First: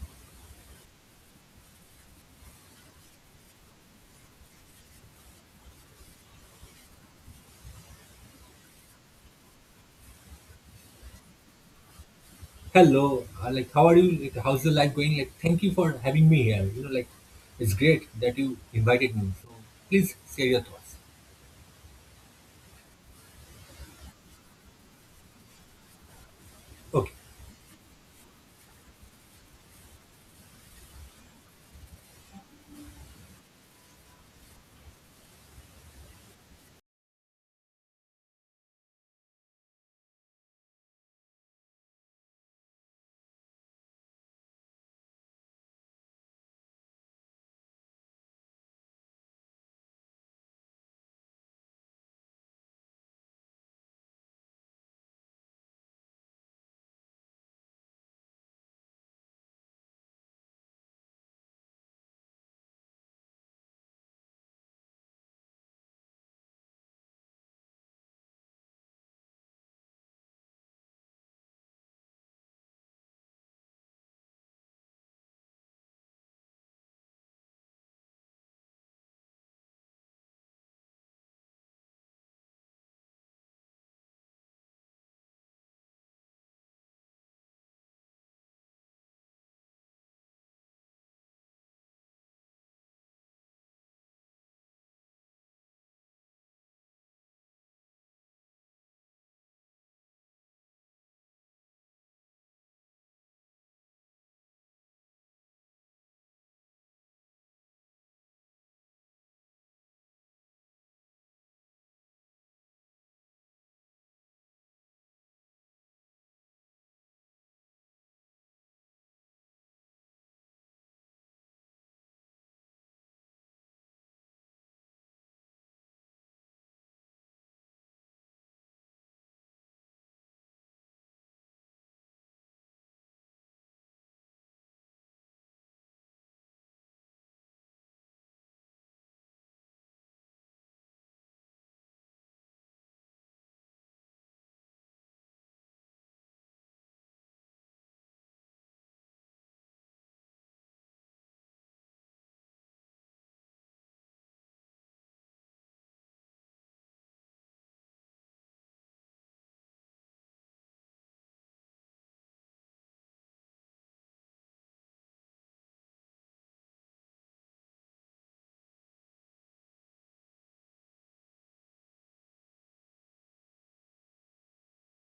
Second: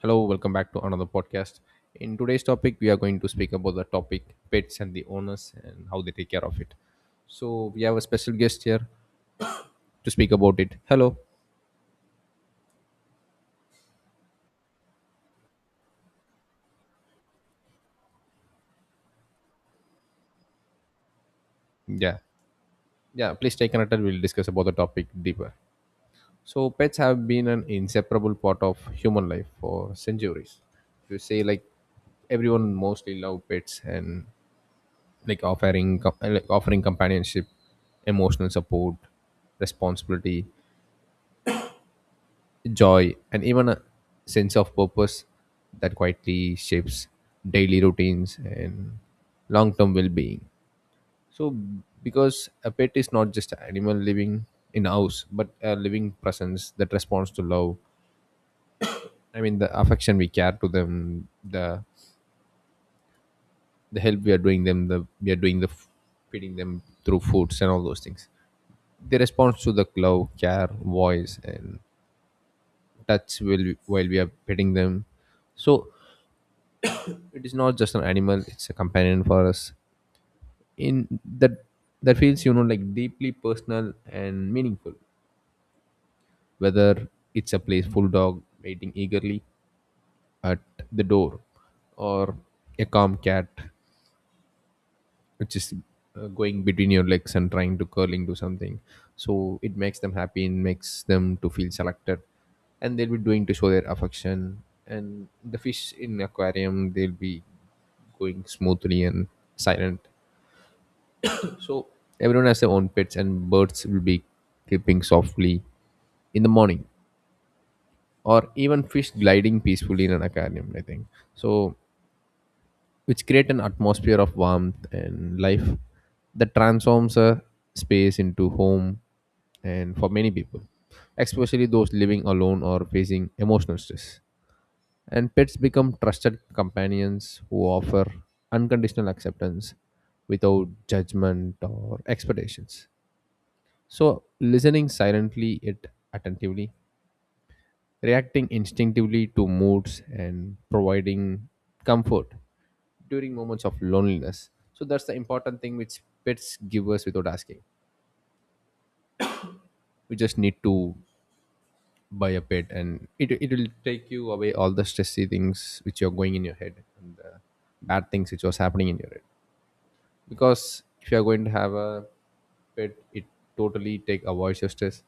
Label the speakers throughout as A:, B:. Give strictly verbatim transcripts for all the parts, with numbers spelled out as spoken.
A: Hello, welcome back to another podcast. In today's topic, we are going to speak about the topic pets and the owners and how they take care of it. So we have a special guest here to speak about it. Hello.
B: Hello, uh, like how are you? Like how's the life going? Like thank you for having me here. You know, like it's great that you invited me. So please share your thoughts.
A: Yeah. Yeah, please stay connected. We'll discuss about the topic deeper. So pets
B: Okay.
A: have been an inseparable part of human life for centuries. You say like everyone mostly love pets and like offering com- like offering companionship, emotional support, responsibility joy, and even a sense of purpose that quietly shapes daily routines and long term well being. So, because a pet is not just an animal living in a house, but a living presence that responds to love. I mean, the affection we care to them, the the help we are doing them, the we are doing the f- feeding them through foods and all those things. They respond to the love, care, voice, and touch will while we are petting them. So it is not just an animal, it's a companion for us in that that feels, you know, like deeply personal and meaningful, whether it's a playful dog waiting eagerly at the door, or a calm cat which is uh, going between your legs and trying to curl into something. So it makes them happy and makes them to feel selected, and they'll be doing to show their affection, and the fish in aquarium they'll be going smoothly and silent. So everyone has their own pets, and birds will be creeping softly in the morning, or even fish gliding peacefully in an aquarium. I think so, which create an atmosphere of warmth and life that transforms a space into home, and for many people, especially those living alone or facing emotional stress. And pets become trusted companions who offer unconditional acceptance without judgment or expectations. So, listening silently yet attentively, reacting instinctively to moods, and providing comfort during moments of loneliness. So, that's the important thing which pets give us without asking. We just need to buy a pet, and it, it will take you away all the stressy things which are going in your head and the bad things which was happening in your head. Because if you are going to have a pet, it totally take avoids your stress,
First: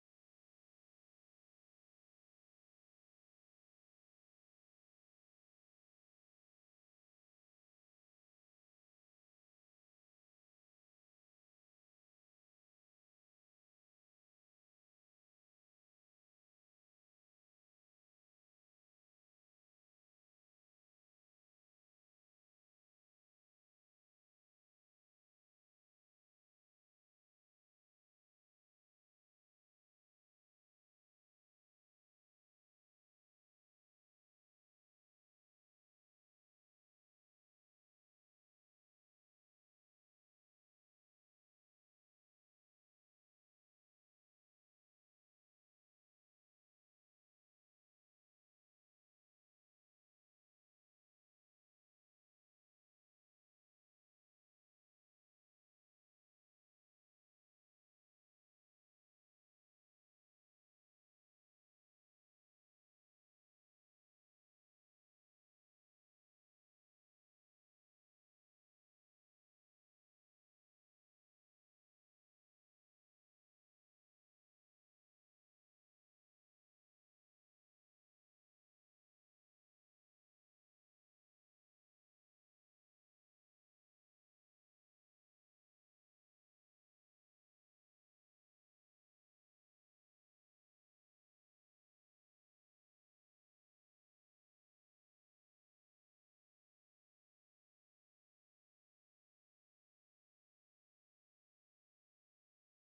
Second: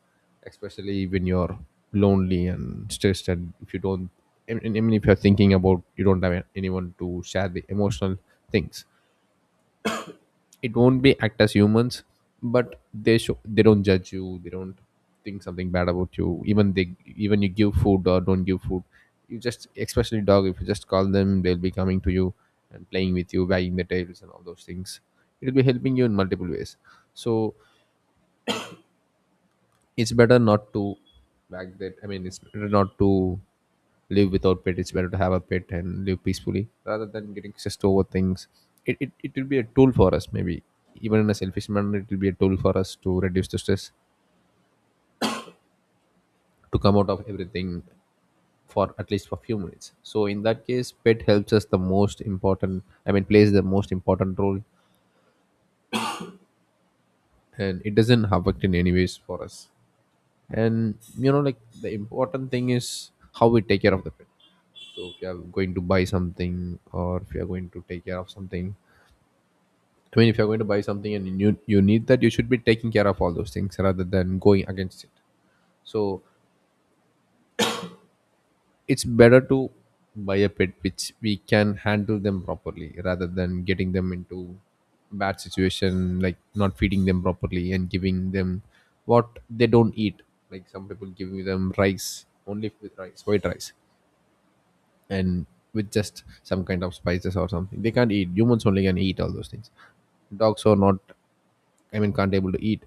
A: especially when you're lonely and stressed, and if you don't, i mean I mean, if you're thinking about you don't have anyone to share the emotional things, it won't be act as humans, but they show they don't judge you, they don't think something bad about you. Even they, even you give food or don't give food, you just, especially dog, if you just call them, they'll be coming to you and playing with you, wagging their tails and all those things. It'll be helping you in multiple ways. So it's better not to back that, I mean, it's better not to live without pet. It's better to have a pet and live peacefully rather than getting stressed over things. It, it, it will be a tool for us, maybe even in a selfish manner. It will be a tool for us to reduce the stress, to come out of everything for at least for a few minutes. So in that case pet helps us the most important, I mean, plays the most important role, and it doesn't affect in any ways for us. And you know, like, the important thing is how we take care of the pet. So if you are going to buy something or if you are going to take care of something, I mean, if you're going to buy something and you you need that, you should be taking care of all those things rather than going against it. So it's better to buy a pet which we can handle them properly rather than getting them into bad situation, like not feeding them properly and giving them what they don't eat. Like some people giving them rice, only with rice, white rice, and with just some kind of spices or something. They can't eat. Humans only can eat all those things. Dogs are not, I mean, can't able to eat.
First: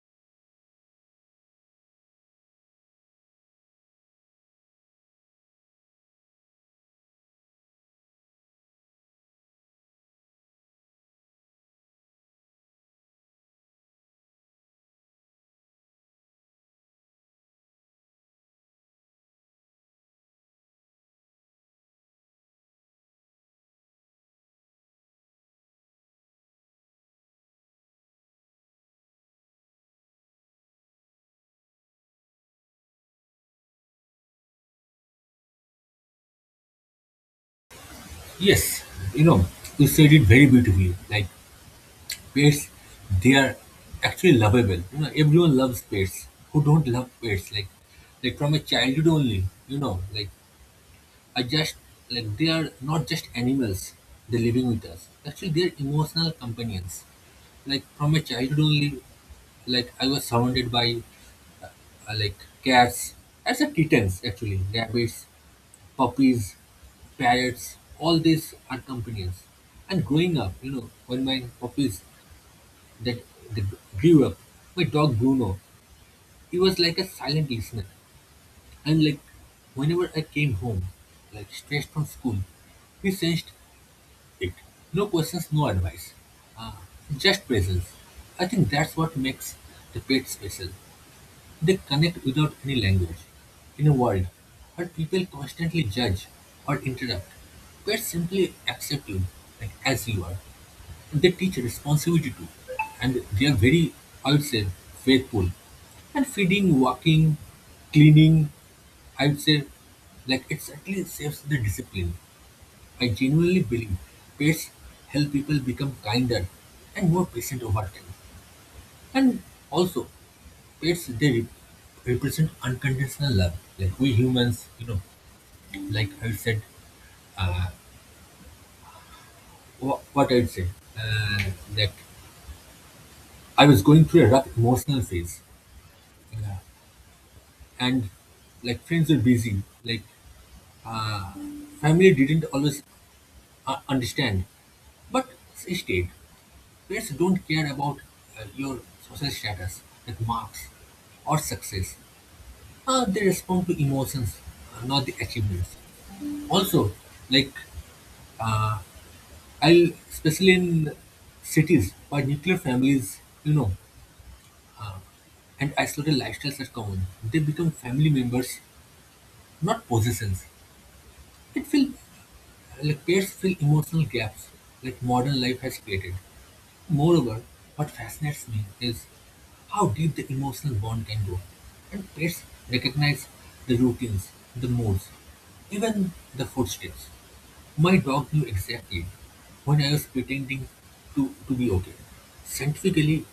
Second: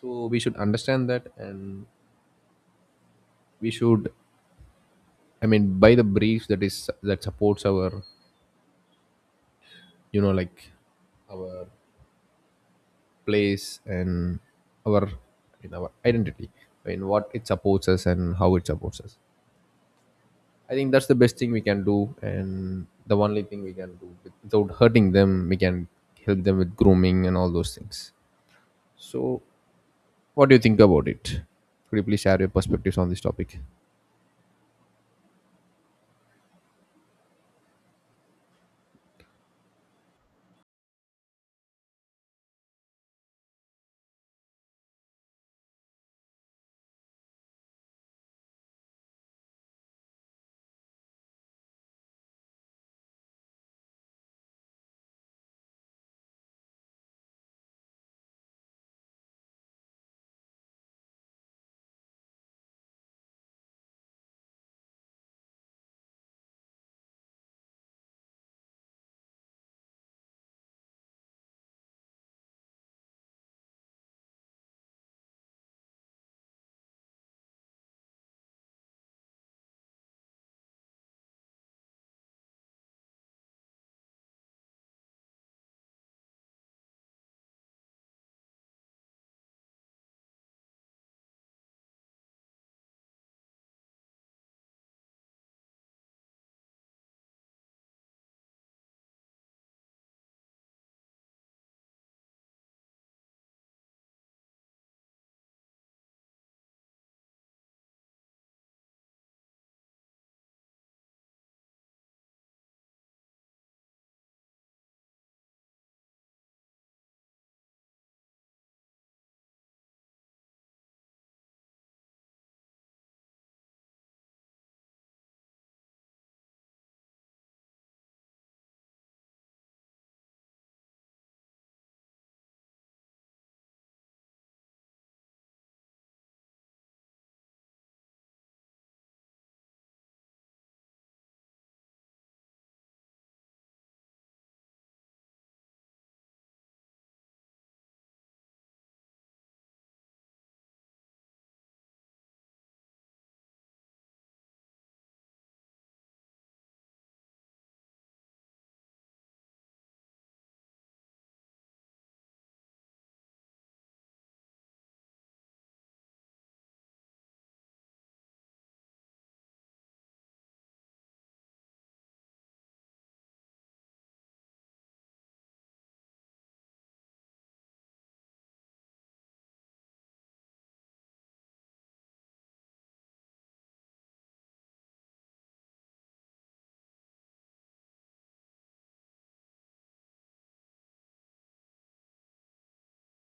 A: So we should understand that, and we should, I mean, buy the briefs that is that supports our, you know, like, our place and our, in our identity. I mean, what it supports us and how it supports us. I think that's the best thing we can do, and the only thing we can do without hurting them. We can help them with grooming and all those things. So, what do you think about it? Could you please share your perspectives on this topic?
B: Yes, you know, you said it very beautifully. Like pets, they are actually lovable. You know, everyone loves pets. Who don't love pets? Like like from a childhood only, you know, like I just like they are not just animals, they're living with us. Actually they're emotional companions. Like from a childhood only, like I was surrounded by uh, like cats, as a kittens actually, rabbits, puppies, parrots, all these are companions. And growing up, you know, when my puppies that they grew up, my dog Bruno, he was like a silent listener. And like whenever I came home, like straight from school, he sensed it. No questions, no advice. Uh, just presence. I think that's what makes the pet special. They connect without any language. In a world where people constantly judge or interrupt, pets simply accept you like, as you are. And they teach responsibility too. And they are very, I would say, faithful. And feeding, walking, cleaning, I would say, like it certainly saves the discipline. I genuinely believe pets help people become kinder and more patient over time. And also, it's they rep- represent unconditional love like we humans, you know like I said wha- what I'd say uh, that I was going through a rough emotional phase, uh, and like friends were busy, like uh, family didn't always uh, understand, but she stayed. Parents don't care about uh, your social status like marks or success. Uh, they respond to emotions, uh, not the achievements. Also, like I'll especially in cities where nuclear families, you know, and isolated lifestyles are common, they become family members, not possessions. It feel like pairs fill emotional gaps like modern life has created. Moreover, what fascinates me is how deep the emotional bond can go. And pets recognize the routines, the moods, even the footsteps. My dog knew exactly when I was pretending to, to be okay. Scientifically,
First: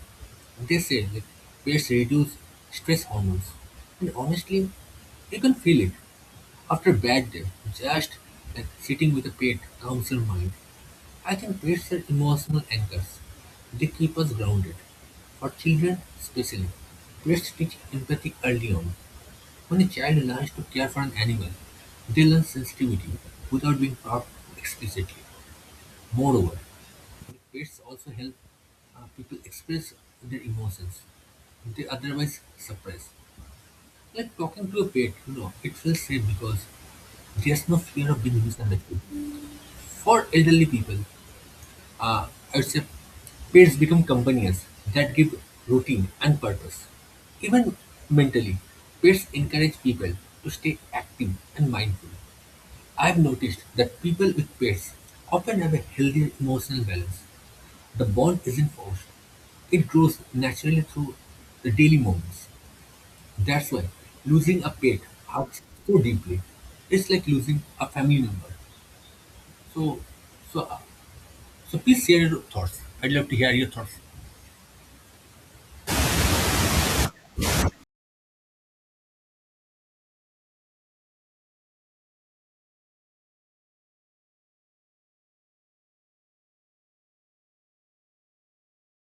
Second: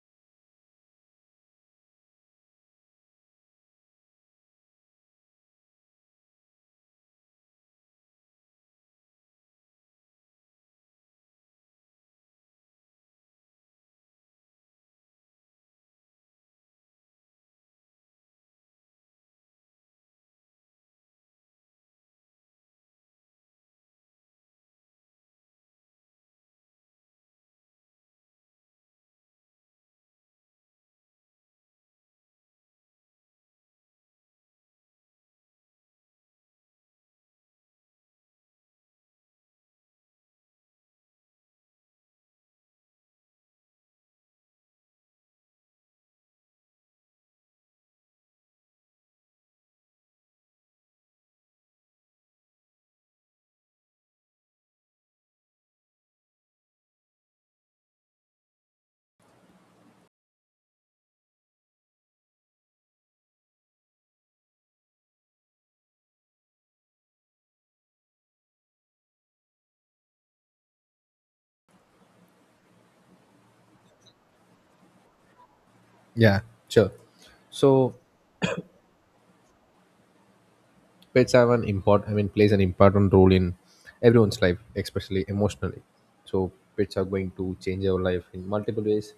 B: they say that pets reduce stress hormones. And honestly, you can feel it. After a bad day, just like sitting with a pet calms your mind. I think pets are emotional anchors. They keep us grounded. For children, especially, pets teach empathy early on. When a child learns to care for an animal, they learn sensitivity without being taught explicitly. Moreover, pets also help uh, people express their emotions they otherwise suppress. Like talking to a pet, you know, it feels safe because there's no fear of being misunderstood. For elderly people, Uh, I would say pets become companions that give routine and purpose. Even mentally, pets encourage people to stay active and mindful. I've noticed that people with pets often have a healthier emotional balance. The bond isn't forced, it grows naturally through the daily moments. That's why losing a pet hurts so deeply. It's like losing a family member. So, so, uh, so please share your thoughts. I'd love to hear your thoughts.
A: Yeah, sure. So pets have an import. I mean, plays an important role in everyone's life, especially emotionally. So pets are going to change your life in multiple ways.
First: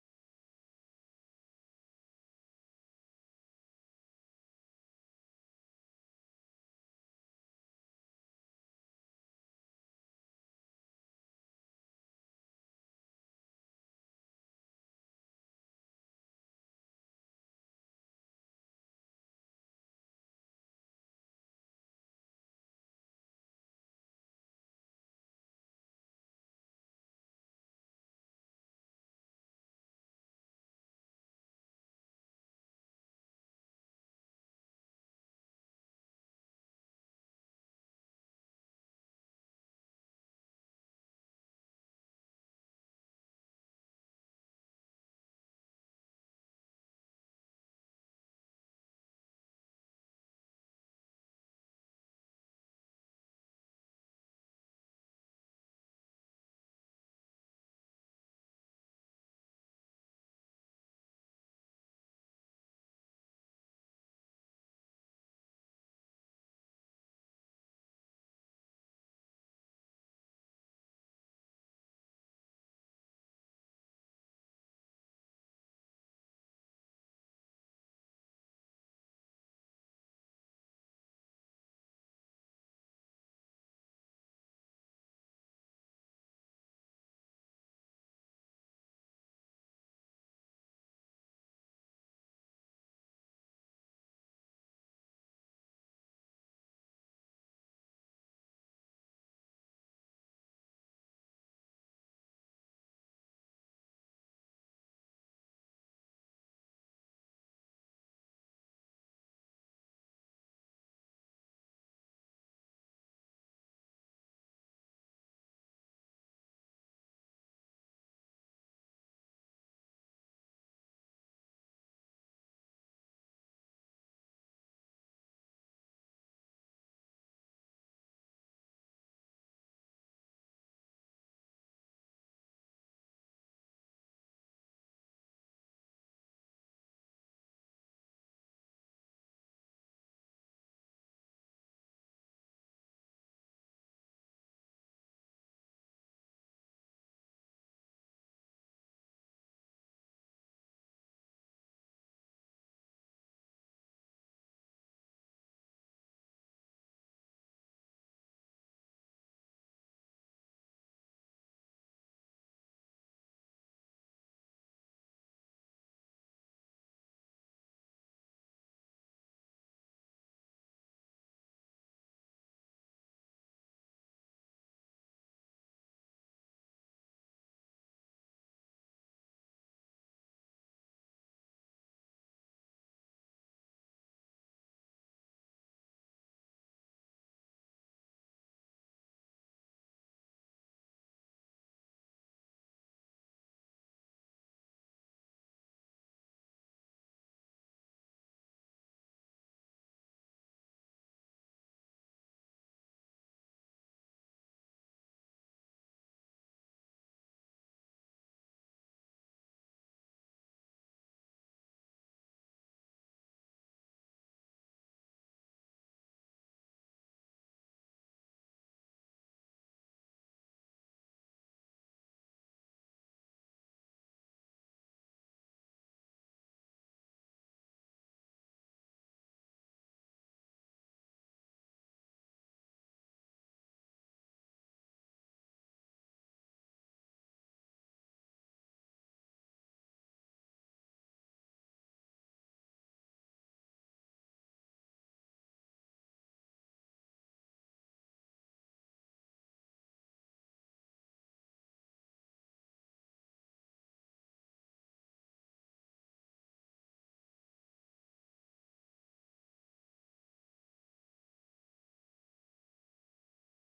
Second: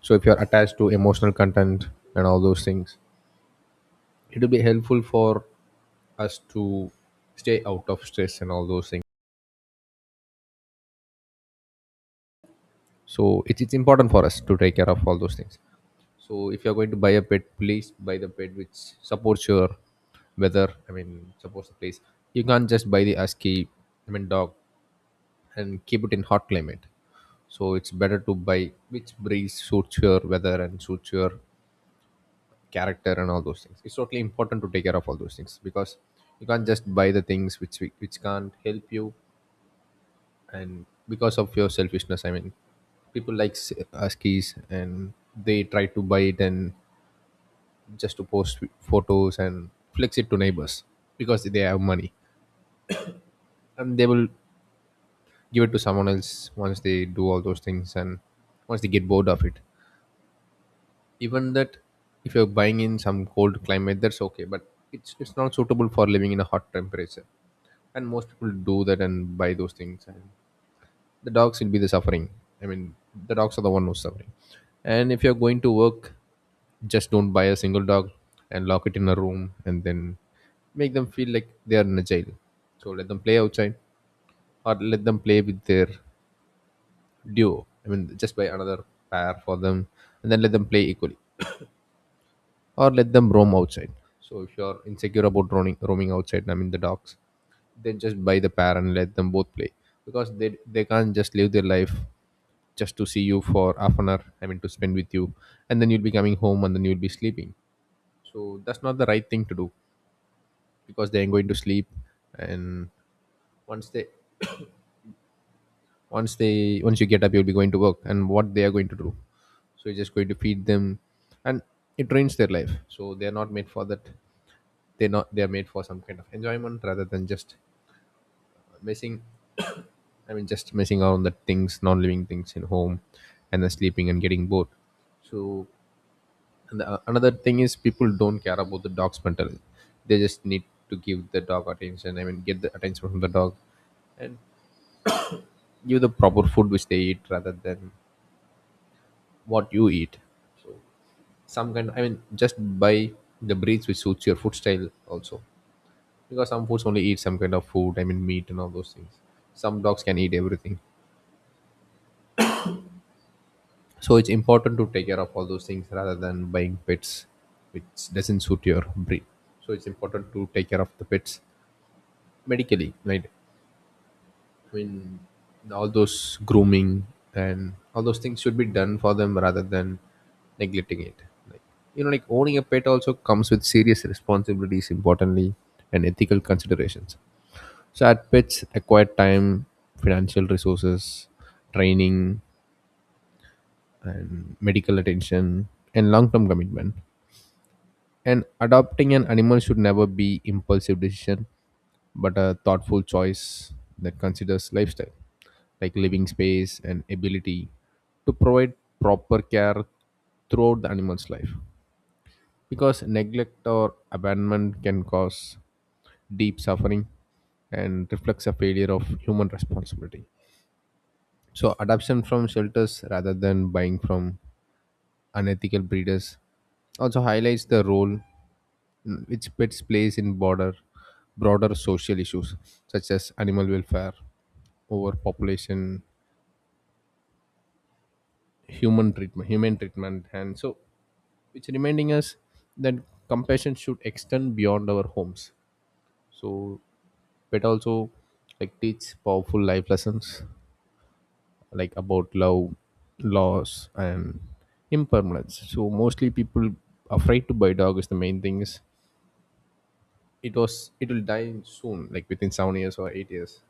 A: So if you are attached to emotional content and all those things, it will be helpful for us to stay out of stress and all those things. So it's it's important for us to take care of all those things. So if you're going to buy a pet, please buy the pet which supports your weather. I mean, supports the place. You can't just buy the ASCII, I mean, dog, and keep it in hot climate. So it's better to buy which breeze suits your weather and suits your character and all those things. It's totally important to take care of all those things, because you can't just buy the things which which can't help you and because of your selfishness. I mean, people like s- uh, and they try to buy it and just to post photos and flex it to neighbors because they have money, and they will give it to someone else once they do all those things and once they get bored of it. Even that, if you're buying in some cold climate that's okay, but it's, it's not suitable for living in a hot temperature, and most people do that and buy those things, and the dogs will be the suffering, I mean, the dogs are the one who's suffering. And if you're going to work, just don't buy a single dog and lock it in a room and then make them feel like they are in a jail. So let them play outside or let them play with their duo, I mean, just buy another pair for them and then let them play equally, or let them roam outside. So if you're insecure about roaming, roaming outside, I mean the dogs, then just buy the pair and let them both play, because they they can't just live their life just to see you for half an hour, I mean to spend with you, and then you'll be coming home and then you'll be sleeping. So that's not the right thing to do, because they're going to sleep, and once they, once they once you get up, you'll be going to work, and what they are going to do? So you're just going to feed them, and it drains their life. So they're not made for that. They're not they're made for some kind of enjoyment rather than just messing, I mean, just messing around the things, non-living things in home, and then sleeping and getting bored. So, and the, another thing is people don't care about the dog's mental health. They just need to give the dog attention, I mean, get the attention from the dog and give the proper food which they eat rather than what you eat. So some kind, I mean, just buy the breeds which suits your food style also, because some foods only eat some kind of food. I mean, meat and all those things. Some dogs can eat everything, so it's important to take care of all those things rather than buying pets which doesn't suit your breed. So it's important to take care of the pets medically, right? I mean, all those grooming and all those things should be done for them rather than neglecting it. Like, you know, like, owning a pet also comes with serious responsibilities, importantly, and ethical considerations. So, at pets acquire time, financial resources, training, and medical attention, and long term commitment. And adopting an animal should never be impulsive decision, but a thoughtful choice that considers lifestyle, like living space and ability to provide proper care throughout the animal's life. Because neglect or abandonment can cause deep suffering and reflects a failure of human responsibility. So, adoption from shelters rather than buying from unethical breeders also highlights the role, mm, its its place in broader broader social issues such as animal welfare, overpopulation, human treatment, human treatment, and so it's reminding us that compassion should extend beyond our homes. So pet also like teach powerful life lessons, like about love, loss, and impermanence. So mostly people afraid to buy dog, is the main thing is it was it will die soon, like within seven years or eight years,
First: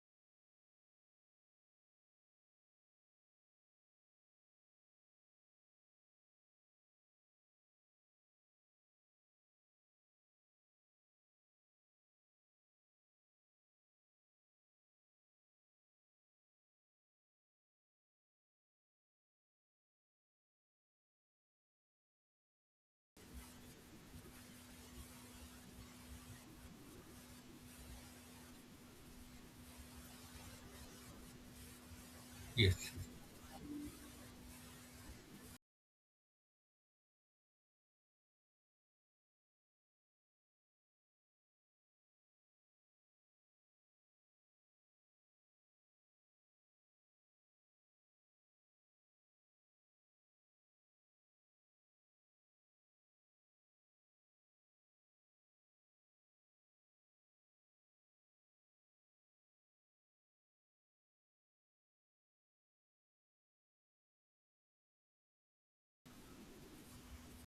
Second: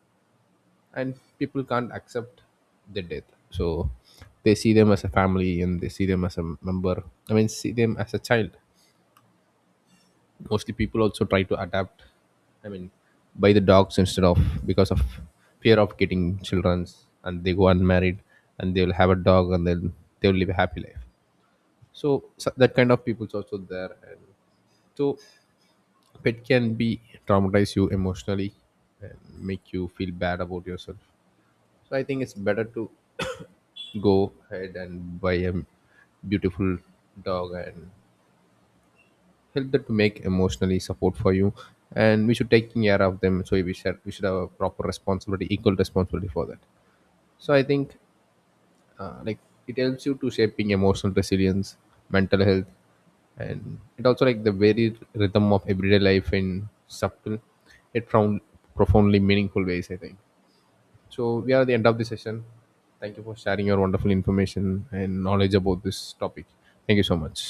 A: and people can't accept their death. So they see them as a family and they see them as a member, I mean, see them as a child. Mostly people also try to adapt, I mean, buy the dogs instead of, because of fear of getting children's, and they go unmarried and they will have a dog, and then they will live a happy life. So, so that kind of people's also there. And so pet can be traumatize you emotionally and make you feel bad about yourself. So I think it's better to
B: Yes.
A: go ahead and buy a beautiful dog and help them to make emotionally support for you, and we should take care of them. So we should we should have a proper responsibility, equal responsibility for that. So I think, uh, like, it helps you to shaping emotional resilience, mental health, and it also like the very rhythm of everyday life in subtle, it found profoundly meaningful ways, I think. So we are at the end of the session. Thank you for sharing your wonderful information and knowledge about this topic. Thank you so much.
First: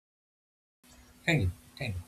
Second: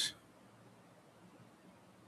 B: Thank you. Thank you.